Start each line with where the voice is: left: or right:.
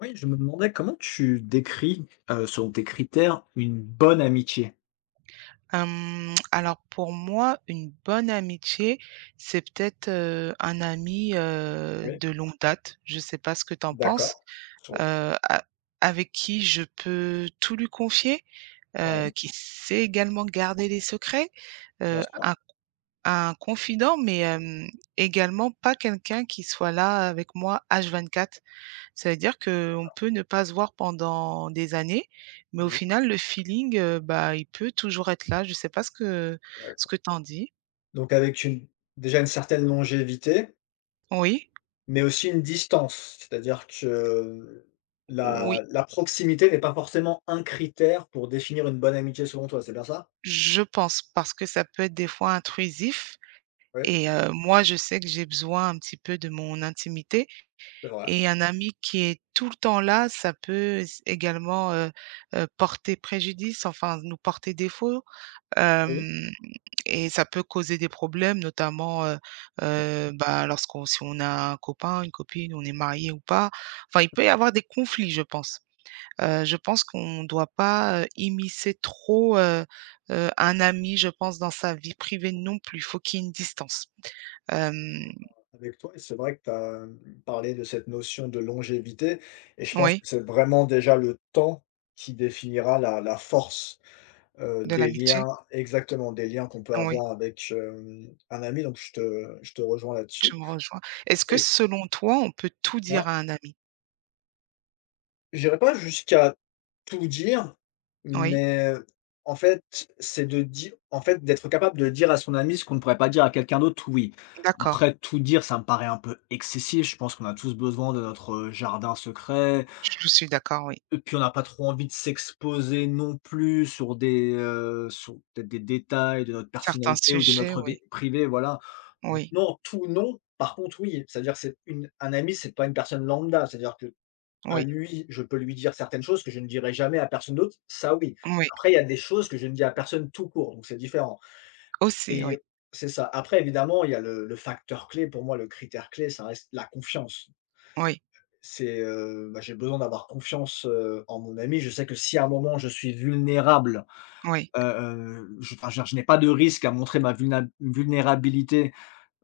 left: Oui, je me demandais comment tu décris, selon tes critères, une bonne amitié?
right: Alors pour moi, une bonne amitié, c'est peut-être, un ami,
left: Oui,
right: de longue date. Je sais pas ce que tu en penses,
left: d'accord. Sur
right: a avec qui je peux tout lui confier,
left: Oui,
right: qui sait également garder les secrets,
left: bien
right: heu,
left: sûr,
right: un un confident mais, également pas quelqu'un qui soit là avec moi H24. Ça veut dire qu'on peut ne pas se voir pendant des années, mais au
left: oui,
right: final, le feeling, bah, il peut toujours être là. Je ne sais pas ce que ce
left: d'accord.
right: que t'en dis?
left: Donc avec une déjà une certaine longévité,
right: Oui,
left: mais aussi une distance. C'est-à-dire que
right: oui,
left: la proximité n'est pas forcément un critère pour définir une bonne amitié selon toi, c'est bien ça?
right: je pense parce que ça peut être des fois intrusif
left: Oui,
right: et moi, je sais que j'ai besoin un petit peu de mon intimité
left: c'est vrai.
right: et un ami qui est tout le temps là, ça peut s également, porter préjudice, enfin, nous porter défaut.
left: Oui.
right: Hem Et ça peut causer des problèmes, notamment, bah, lorsqu'on si on a un copain, une copine, on est marié ou pas. Enfin, il peut y avoir des conflits, je pense. Je pense qu'on ne doit pas, immiscer trop, un ami, je pense, dans sa vie privée non plus. Il faut qu'il y ait une distance. Hem,
left: Avec toi, et c'est vrai que tu as parlé de cette notion de longévité et je pense
right: oui,
left: que c'est vraiment déjà le temps qui définira la force,
right: de
left: des
right: l'amitié.
left: liens. Exactement, des liens qu'on peut
right: Oui,
left: avoir avec, un ami, donc je te rejoins
right: tu
left: là-dessus
right: me rejoins. Est-ce que
left: et
right: selon toi, on peut tout
left: ouais.
right: dire à un ami?
left: J'irai pas jusqu'à tout dire,
right: Oui,
left: mais en fait, c'est de dire, en fait, d'être capable de dire à son ami ce qu'on ne pourrait pas dire à quelqu'un d'autre, oui.
right: d'accord.
left: Après, tout dire, ça me paraît un peu excessif. Je pense qu'on a tous besoin de notre, jardin secret
right: Je suis d'accord, oui.
left: et puis on n'a pas trop envie de s'exposer non plus sur peut-être des détails de notre
right: Certains
left: personnalité ou de
right: sujets,
left: notre
right: oui.
left: vie privée, voilà. Donc
right: Oui,
left: non, tout non. Par contre, oui, c'est-à-dire c'est une un ami, c'est pas une personne lambda. C'est-à-dire que à
right: oui.
left: lui, je peux lui dire certaines choses que je ne dirai jamais à personne d'autre, ça oui.
right: Oui,
left: Après, il y a des choses que je ne dis à personne tout court, donc c'est différent
right: aussi,
left: et
right: oui.
left: c'est ça. Après évidemment, il y a le facteur clé pour moi, le critère clé, ça reste la confiance.
right: Oui,
left: C'est, bah, j'ai besoin d'avoir confiance, en mon ami. Je sais que si à un moment je suis vulnérable,
right: oui,
left: je enfin, je n'ai pas de risque à montrer ma vulna vulnérabilité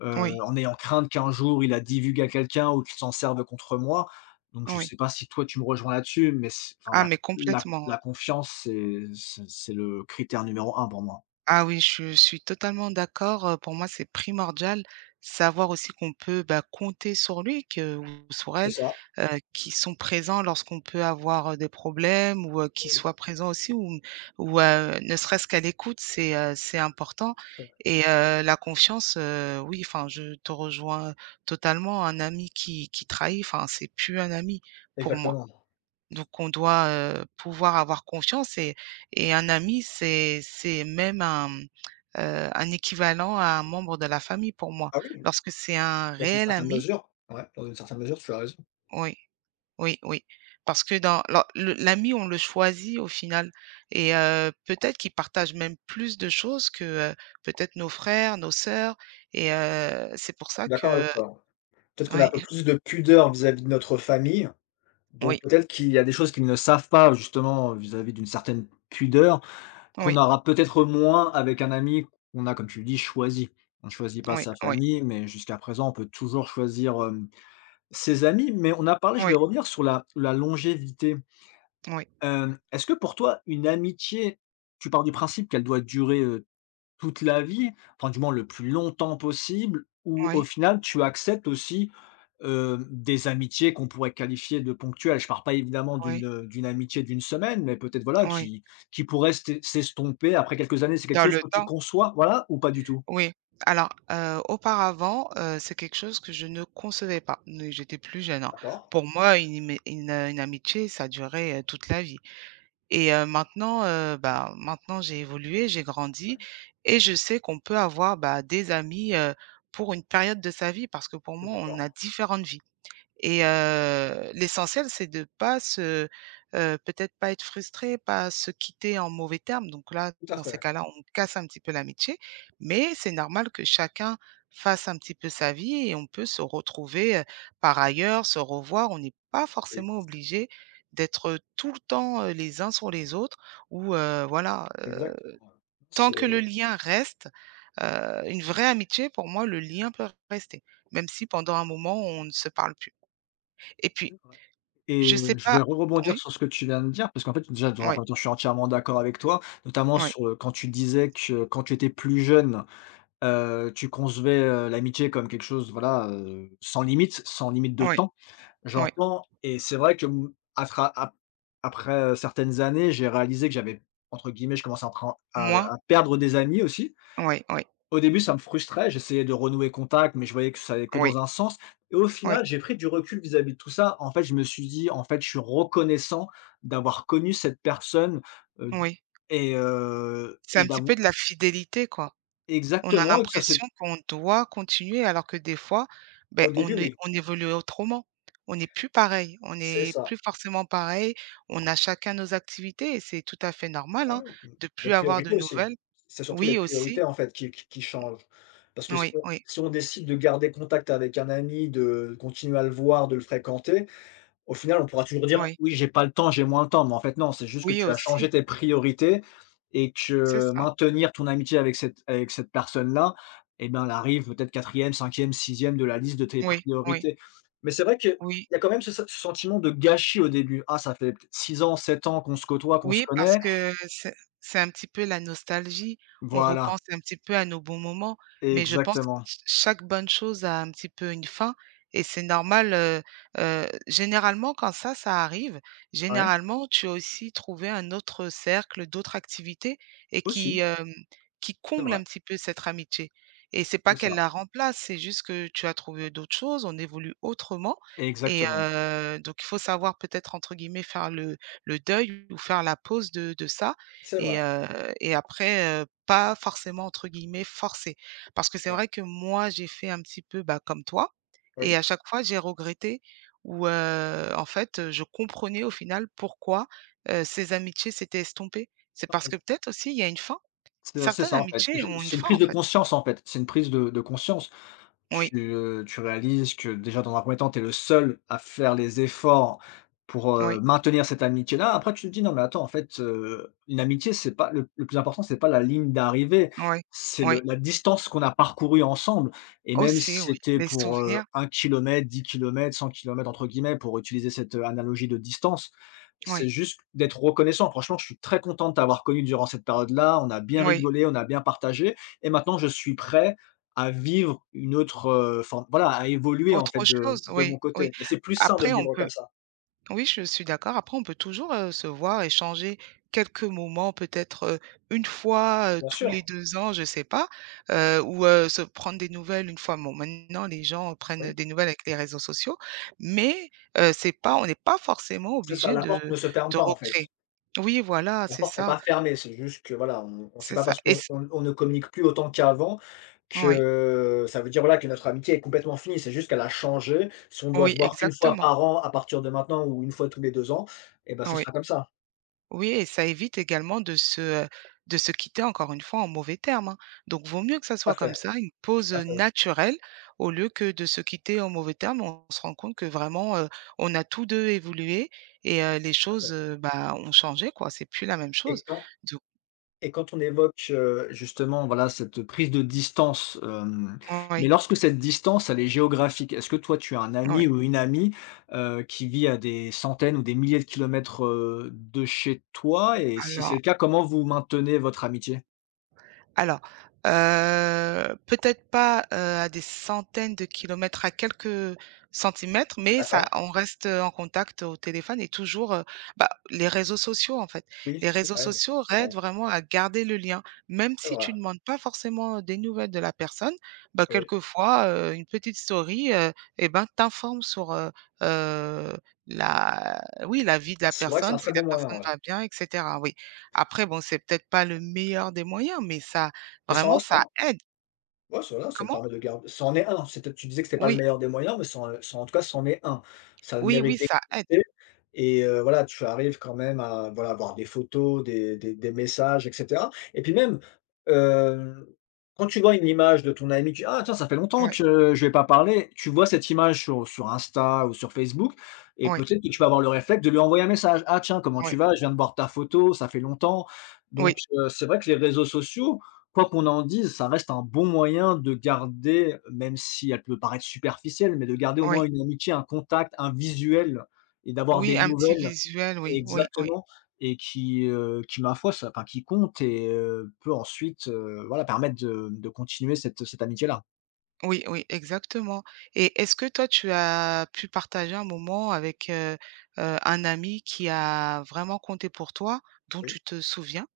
right: oui,
left: en ayant crainte qu'un jour il la divulgue à quelqu'un ou qu'il s'en serve contre moi. Donc je
right: oui.
left: sais pas si toi tu me rejoins là-dessus, mais c enfin
right: Ah,
left: la
right: mais
left: la
right: complètement, oui.
left: la confiance c'est le critère numéro un pour moi.
right: Ah oui, je suis totalement d'accord. Pour moi, c'est primordial, savoir aussi qu'on peut, bah, compter sur lui que ou sur
left: C'est
right: elle,
left: ça,
right: qu'ils sont présents lorsqu'on peut avoir, des problèmes ou, qu'ils
left: oui,
right: soient présents aussi ou ne serait-ce qu'à l'écoute, c'est important
left: heu,
right: et la confiance, oui, enfin, je te rejoins totalement. Un ami qui trahit, enfin, c'est plus un ami pour moi.
left: Exactement.
right: Donc on doit, pouvoir avoir confiance et un ami, c'est même un équivalent à un membre de la famille pour moi.
left: Ah oui,
right: Lorsque c'est un
left: dans une
right: réel
left: certaine
right: ami.
left: mesure, ouais, dans une certaine mesure, tu as raison.
right: Oui, oui, oui, parce que dans lors le l'ami, on le choisit au final et peut-être qu'il partage même plus de choses que, heu, peut-être nos frères, nos sœurs et c'est pour ça
left: Je suis d'accord avec
right: que.
left: toi, ouais. Peut-être qu'on a un
right: Oui,
left: peu plus de pudeur vis-à-vis de notre famille. Donc
right: oui,
left: peut-être qu'il y a des choses qu'ils ne savent pas justement vis-à-vis d'une certaine pudeur. Qu'on
right: oui,
left: aura peut-être moins avec un ami qu'on a, comme tu le dis, choisi. On ne choisit pas
right: oui,
left: sa
right: oui,
left: famille, mais jusqu'à présent, on peut toujours choisir, ses amis. Mais on a parlé je
right: oui,
left: voulais revenir sur la longévité.
right: oui,
left: Est-ce que pour toi, une amitié, tu pars du principe qu'elle doit durer toute la vie, enfin du moins le plus longtemps possible,
right: oui,
left: ou au
right: oui,
left: final tu acceptes aussi, des amitiés qu'on pourrait qualifier de ponctuelles? Je parle pas évidemment
right: oui.
left: d'une amitié d'une semaine, mais peut-être voilà
right: Oui.
left: qui pourrait s'estomper après quelques années. C'est quelque
right: Dans
left: chose
right: le
left: que tu
right: temps.
left: conçois, voilà, ou pas du tout?
right: Oui. Alors, auparavant, c'est quelque chose que je ne concevais pas, mais j'étais plus jeune, hein.
left: D'accord,
right: Pour moi, une amitié, ça durait, toute la vie et maintenant j'ai évolué, j'ai grandi et je sais qu'on peut avoir, bah, des amis, pour une période de sa vie parce que pour
left: je suis
right: moi, on a
left: d'accord.
right: différentes vies. Et l'essentiel, c'est de pas se peut-être pas être frustré, pas se quitter en mauvais termes. Donc là,
left: Tout à
right: dans ces
left: fait.
right: cas-là, on casse un petit peu l'amitié, mais c'est normal que chacun fasse un petit peu sa vie et on peut se retrouver, par ailleurs, se revoir. On n'est pas
left: Ex
right: forcément obligé d'être, tout le temps, les uns sur les autres ou voilà,
left: exactement, ouais.
right: tant
left: C'est
right: que le lien reste, une vraie amitié, pour moi, le lien peut rester, même si pendant un moment, on ne se parle plus. Et puis
left: C'est vrai et
right: je sais
left: je vais
right: pas.
left: rebondir
right: Oui,
left: sur ce que tu viens de dire, parce qu'en fait déjà dans un
right: oui,
left: 1 temps, je suis entièrement d'accord avec toi, notamment
right: oui,
left: sur, quand tu disais que quand tu étais plus jeune. Tu concevais, l'amitié comme quelque chose, voilà, sans limite, sans limite de
right: oui,
left: temps,
right: oui,
left: j'entends, et c'est vrai que, afra ap après, certaines années, j'ai réalisé que j'avais, entre guillemets, je commençais à pren
right: moi,
left: à perdre des amis aussi.
right: oui, oui,
left: Au début, ça me frustrait, j'essayais de renouer contact, mais je voyais que ça allait que
right: oui,
left: dans un sens, et au
right: oui,
left: final, j'ai pris du recul vis-à-vis de tout ça. En fait, je me suis dit: «En fait, je suis reconnaissant d'avoir connu cette personne, heu,
right: oui.
left: et heu,
right: C'est
left: et
right: un petit peu
left: d'avou».
right: de la fidélité, quoi. On a
left: Exactement, et que ça s'est.
right: l'impression qu'on doit continuer alors que des fois, ben,
left: Au début, oui,
right: on évolue autrement. On n'est plus pareil, on
left: c'est
right: n'est
left: ça.
right: plus forcément pareil, on a chacun nos activités et c'est tout à fait normal,
left: Ouais,
right: hein,
left: mmh,
right: de
left: nos
right: plus avoir de
left: priorités aussi.
right: nouvelles.
left: C'est surtout les
right: Oui
left: priorités,
right: aussi,
left: en fait, qui changent. Parce que si
right: oui,
left: on
right: oui,
left: si on décide de garder contact avec un ami, de continuer à le voir, de le fréquenter, au final, on pourra toujours dire:
right: oui,
left: «Oui, j'ai pas le temps, j'ai moins le temps». Mais en fait, non, c'est juste que
right: oui
left: tu as changé
right: aussi,
left: tes priorités, et
right: c'est
left: que
right: ça.
left: maintenir ton amitié avec cette personne-là, eh ben, elle arrive peut-être quatrième, cinquième, sixième de la liste de tes
right: Oui, oui,
left: priorités. Mais c'est vrai que
right: oui.
left: il y a quand même ce sentiment de gâchis au début. «Ah, ça fait 6 ans, 7 ans qu'on se côtoie, qu'on se
right: Oui, parce
left: connaît».
right: que c'est un petit peu la nostalgie. On
left: Voilà.
right: repense un petit peu à nos bons moments, mais je pense que
left: Exactement.
right: ch chaque bonne chose a un petit peu une fin et c'est normal, généralement quand ça arrive,
left: Ouais,
right: généralement tu as aussi trouvé un autre cercle, d'autres activités et qui,
left: aussi.
right: hem, qui
left: C'est
right: comble
left: vrai,
right: un petit peu cette amitié et c'est
left: c'est
right: pas qu'elle
left: ça.
right: la remplace, c'est juste que tu as trouvé d'autres choses, on évolue autrement et
left: Exactement.
right: donc il faut savoir peut-être entre guillemets «faire le deuil ou faire la pause de ça
left: C'est
right: et
left: vrai,
right: heu et après, pas forcément entre guillemets «forcer». Parce que c'est
left: ouais.
right: vrai que moi, j'ai fait un petit peu, bah, comme toi et
left: Oui?
right: à chaque fois j'ai regretté ou en fait, je comprenais au final pourquoi, ces amitiés s'étaient estompées. C'est parce que
left: Pareil.
right: peut-être aussi il y a une fin.
left: C'est
right: Certaines
left: ça, en fait.
right: amitiés
left: J'ai
right: ont une
left: c'est une
right: fin,
left: prise
right: en
left: de
right: fait.
left: conscience, en fait. C'est une prise de conscience.
right: Oui,
left: Tu réalises que déjà dans un premier temps, tu es le seul à faire les efforts pour,
right: oui,
left: maintenir cette amitié-là. Après tu te dis: «Non mais attends, en fait, une amitié, c'est pas le plus important, c'est pas la ligne d'arrivée,
right: oui,
left: c'est le
right: oui.
left: la distance qu'on a parcourue ensemble», et même
right: Aussi,
left: si
right: oui.
left: c'était
right: Les
left: pour,
right: souvenirs,
left: 1 km, 10 km, 100 km, entre guillemets, pour utiliser cette, analogie de distance, c'est
right: oui,
left: juste d'être reconnaissant. Franchement, je suis très content de t'avoir connu durant cette période-là, on a bien
right: oui.
left: rigolé, on a bien partagé, et maintenant je suis prêt à vivre une autre, enfin voilà, à évoluer en
right: Autre
left: fait de
right: chose,
left: de mon
right: oui, oui.
left: côté, et c'est plus sain de le
right: Après on
left: vivre comme
right: peut.
left: ça.
right: Oui, je suis d'accord. Après, on peut toujours, se voir, échanger quelques moments, peut-être, une fois,
left: Bien
right: tous les
left: sûr,
right: 2 ans, je sais pas, ou, se prendre des nouvelles une fois. Bon, maintenant, les gens prennent
left: oui,
right: des nouvelles avec les réseaux sociaux, mais, c'est pas on n'est pas forcément
left: c'est ça,
right: obligé
left: la porte
right: de
left: ne se ferme
right: de
left: pas en
right: recréer.
left: fait.
right: Oui, voilà,
left: La porte n'est pas fermée, c'est juste que voilà, on ne sait
right: c'est
left: pas
right: ça
left: parce
right: et
left: qu'on
right: c
left: on ne communique plus autant qu'avant
right: oui,
left: que ça veut dire, voilà, que notre amitié est complètement finie. C'est juste qu'elle a changé. Si on doit se
right: oui,
left: voir qu'une fois
right: exactement,
left: par an à partir de maintenant ou une fois tous les 2 ans, et ben ce
right: oui.
left: sera comme ça.
right: Oui et ça évite également de se quitter encore une fois en mauvais termes, hein. Donc vaut mieux que ça
left: Tout à
right: soit comme
left: fait,
right: ça, une
left: tout
right: pause,
left: à fait, tout
right: naturelle au lieu que de se quitter en mauvais termes. On se rend compte que vraiment, on a tous 2 évolué et les
left: à
right: choses,
left: fait,
right: bah, ont changé quoi, c'est plus la même
left: et
right: chose.
left: quand
right: Donc
left: Et quand on évoque, justement, voilà, cette prise de distance, mais
right: oui,
left: lorsque cette distance, elle est géographique, est-ce que toi, tu as un
right: oui.
left: ami ou une amie, qui vit à des centaines ou des milliers de kilomètres, de chez toi? Et si c'est
right: Alors
left: le cas, comment vous maintenez votre amitié?
right: Alors, peut-être pas, à des centaines de kilomètres, à quelques centimètres, mais ça
left: D'accord,
right: on reste en contact au téléphone et toujours, bah, les réseaux sociaux, en fait.
left: oui,
right: Les
left: oui,
right: réseaux
left: ça aide,
right: sociaux
left: c'est vrai,
right: aident vraiment à garder le lien. Même
left: c'est
right: si
left: vrai,
right: tu ne demandes pas forcément des nouvelles de la personne, bah,
left: oui.
right: quelquefois, une petite story, et ben, t'informe sur, heu, la oui, la vie de la
left: C'est vrai que c'est un
right: personne, si
left: très
right: la
left: bon moyen,
right: personne
left: ouais.
right: va bien et cetera, oui. Après bon, c'est peut-être pas le meilleur des moyens, mais ça
left: Mais ça
right: vraiment
left: reste,
right: ça
left: hein.
right: aide.
left: Ouais, ça va, ça te
right: Comment?
left: permet de garder, c'en est un, c'était tu disais que c'était pas le
right: Oui,
left: meilleur des moyens, mais c'en c'en en tout cas, c'en est un. Ça a le
right: oui,
left: mérite
right: oui, ça aide.
left: d'exister, et voilà, tu arrives quand même à, voilà, avoir des photos, des messages et cetera, et puis même, hem, quand tu vois une image de ton ami, tu dis, «Ah tiens, ça fait longtemps
right: Oui,
left: que je vais pas parler». Tu vois cette image sur Insta ou sur Facebook et
right: oui,
left: peut-être que tu vas avoir le réflexe de lui envoyer un message: «Ah tiens, comment
right: oui,
left: tu vas? Je viens de voir ta photo, ça fait longtemps».
right: oui,
left: Donc, c'est vrai que les réseaux sociaux quoi qu'on en dise, ça reste un bon moyen de garder, même si elle peut paraître superficielle, mais de garder au moins
right: oui.
left: une amitié, un contact, un visuel et d'avoir
right: Oui,
left: des
right: un petit
left: nouvelles.
right: visuel, oui, oui, oui.
left: Exactement, et qui ma foi, ça enfin qui compte et peut ensuite, voilà, permettre de continuer cette amitié-là.
right: Oui, oui, exactement. Et est-ce que toi, tu as pu partager un moment avec, un ami qui a vraiment compté pour toi, dont
left: Oui,
right: tu te souviens?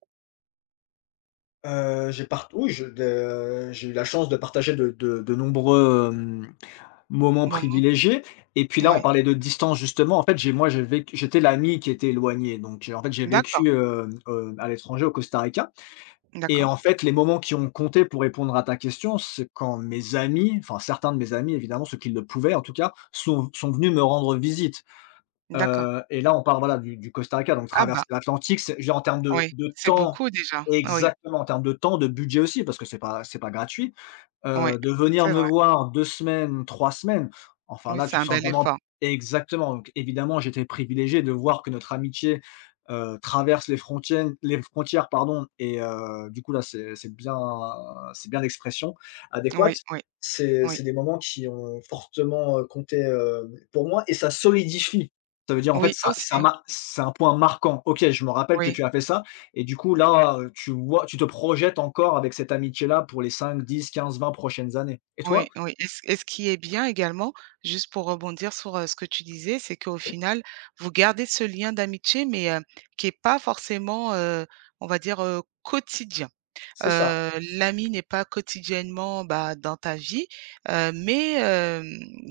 left: j'ai eu la chance de partager de nombreux, hem Moment
right: Moment.
left: privilégié et puis là, on
right: Oui.
left: parlait de distance. Justement, en fait, j'ai moi, j'étais l'ami qui était éloigné, donc j'ai en fait, j'ai
right: D'accord,
left: vécu, à l'étranger au Costa Rica, et
right: d'accord,
left: en fait, les moments qui ont compté pour répondre à ta question, c'est quand mes amis, enfin certains de mes amis évidemment, ceux qui le pouvaient en tout cas, sont venus me rendre visite,
right: d'accord.
left: et là, on parle voilà du Costa Rica, donc
right: Ah bah,
left: traverser l'Atlantique, c'est, je veux dire, en termes de
right: oui,
left: de
right: c'est
left: temps.
right: beaucoup déjà. Oui,
left: Exactement, en termes de temps, de budget aussi parce que c'est pas gratuit,
right: oui,
left: de venir
right: c'est
left: me
right: vrai.
left: voir 2 semaines, 3 semaines, enfin
right: Oui,
left: là,
right: c'est
left: tu te
right: un
left: sens
right: bel
left: vraiment.
right: effort.
left: Exactement, donc évidemment, j'étais privilégié de voir que notre amitié, traverse les frontières pardon, et du coup, là, c'est bien l'expression
right: Oui,
left: adéquate.
right: oui,
left: C'est
right: oui.
left: des moments qui ont fortement, compté, pour moi, et ça solidifie. Ça veut dire, en fait,
right: Oui,
left: ça ça
right: aussi,
left: m'a c'est un point marquant. OK, je me rappelle que
right: oui,
left: tu as fait ça et du coup, là, tu vois, tu te projettes encore avec cette amitié-là pour les 5, 10, 15, 20 prochaines années. Et toi?
right: oui, oui et ce qui est bien également, juste pour rebondir sur, ce que tu disais, c'est qu'au
left: Oui.
right: final, vous gardez ce lien d'amitié mais, qui est pas forcément, on va dire, quotidien.
left: C'est ça.
right: Heu, L'ami n'est pas quotidiennement, bah, dans ta vie, mais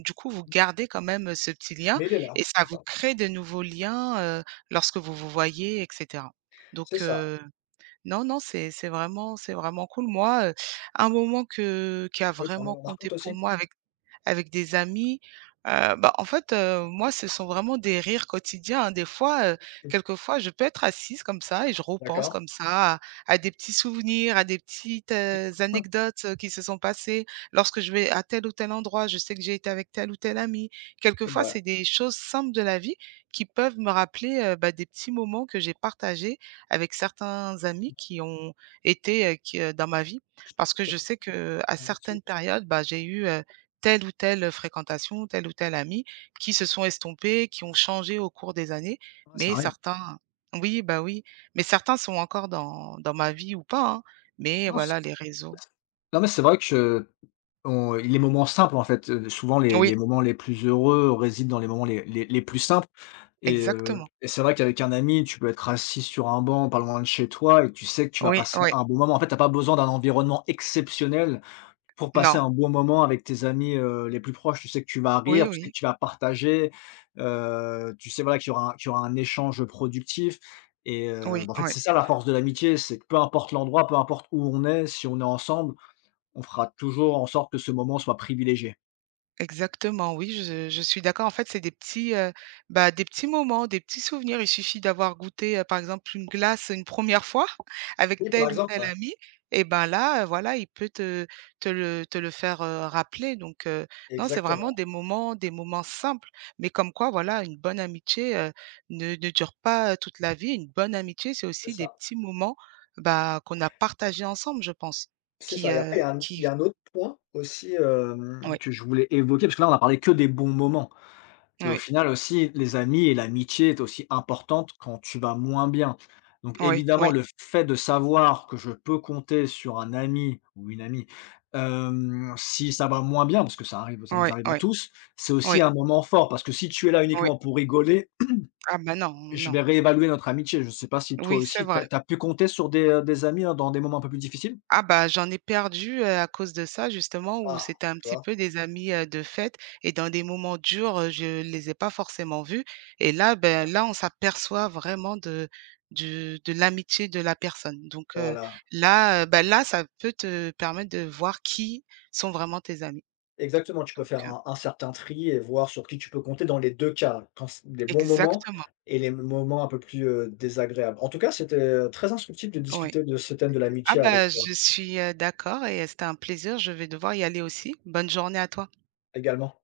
right: du coup, vous gardez quand même ce petit lien
left: Mais il est là,
right: et ça
left: c'est
right: vous
left: ça.
right: crée de nouveaux liens, lorsque vous vous voyez et cetera.
left: C'est
right: Donc
left: ça.
right: heu Non, non, c'est vraiment cool. Moi, un moment que qui a
left: Oui,
right: vraiment
left: pardon, on la
right: compté
left: raconte
right: pour
left: aussi?
right: moi avec des amis. Bah, en fait, moi, ce sont vraiment des rires quotidiens, hein. Des fois,
left: Oui.
right: quelquefois, je peux être assise comme ça et je repense
left: D'accord.
right: comme ça à des petits souvenirs, à des petites, anecdotes, qui se sont passées. Lorsque je vais à tel ou tel endroit, je sais que j'ai été avec tel ou tel ami.
left: C'est
right: Quelquefois,
left: vrai.
right: c'est des choses simples de la vie qui peuvent me rappeler, bah, des petits moments que j'ai partagés avec certains amis qui ont été, dans ma vie. Parce que je sais que à certaines périodes, bah, j'ai eu, telle ou telle fréquentation, tel ou tel ami qui se sont estompés, qui ont changé au cours des années,
left: Ouais, ça
right: mais
left: arrive.
right: certains. Oui, bah, oui, mais certains sont encore dans ma vie ou pas, hein, mais
left: Non.
right: voilà les réseaux.
left: Non mais c'est vrai que on les moments simples, en fait, souvent les
right: Oui,
left: les moments les plus heureux résident dans les moments les plus simples, et heu
right: exactement.
left: et c'est vrai qu'avec un ami, tu peux être assis sur un banc pas loin de chez toi et tu sais que tu vas
right: Oui,
left: passer
right: oui.
left: un bon moment. En fait, t'as pas besoin d'un environnement exceptionnel pour passer
right: Non.
left: un bon moment avec tes amis, les plus proches. Tu sais que tu vas
right: Oui,
left: rire, tu sais que
right: oui.
left: tu vas partager, tu sais, voilà, qu'il y aura un échange productif, et
right: Oui,
left: bah, en fait,
right: oui.
left: c'est ça la force de l'amitié, c'est que peu importe l'endroit, peu importe où on est, si on est ensemble, on fera toujours en sorte que ce moment soit privilégié.
right: Exactement, oui, je suis d'accord. En fait, c'est des petits moments, des petits souvenirs. Il suffit d'avoir goûté, par exemple, une glace une première fois avec
left: Oui, par
right: tel ou
left: exemple,
right: tel
left: ouais,
right: ami et ben, là, voilà, il peut te le faire, rappeler donc non, c'est vraiment
left: exactement,
right: des moments simples, mais comme quoi, voilà, une bonne amitié, ne dure pas, toute la vie. Une bonne amitié, c'est
left: c'est
right: aussi des
left: ça.
right: petits moments, bah, qu'on a partagés ensemble, je pense,
left: C'est ça, et après il y a un
right: qui
left: autre point aussi,
right: oui,
left: que je voulais évoquer, parce que là, on a parlé que des bons moments, et au
right: oui,
left: final aussi, les amis et l'amitié est aussi importante quand tu vas moins bien. Donc
right: oui,
left: évidemment,
right: oui,
left: le fait de savoir que je peux compter sur un ami ou une amie, si ça va moins bien, parce que ça arrive, ça nous
right: oui,
left: arrive à
right: oui.
left: tous, c'est aussi
right: Oui,
left: un moment fort, parce que si tu es là
right: oui.
left: uniquement pour rigoler.
right: Ah bah, non,
left: Je
right: non.
left: vais réévaluer notre amitié. Je ne sais pas si toi
right: Oui, c'est
left: aussi,
right: vrai.
left: tu pu compter sur des amis, dans des moments un peu plus difficiles?
right: Ah bah, j'en ai perdu, à cause de ça justement où
left: Ah,
right: c'était un
left: tu
right: petit
left: vois?
right: peu des amis, de fête et dans des moments durs, je les ai pas forcément vus et là, ben, là, on s'aperçoit vraiment de l'amitié de la personne. Donc
left: Voilà.
right: là, bah, là, ça peut te permettre de voir qui sont vraiment tes amis.
left: Exactement, tu peux
right: Donc
left: faire
right: heu
left: un certain tri et voir sur qui tu peux compter dans les 2 cas, quand c les bons moments
right: Exactement,
left: et les moments un peu plus, désagréables. En tout cas, c'était, très instructif de
right: oui.
left: discuter de ce thème de
right: Ah
left: l'amitié
right: bah,
left: avec toi,
right: je suis, d'accord et c'était un plaisir. Je vais devoir y aller aussi. Bonne journée à toi.
left: également.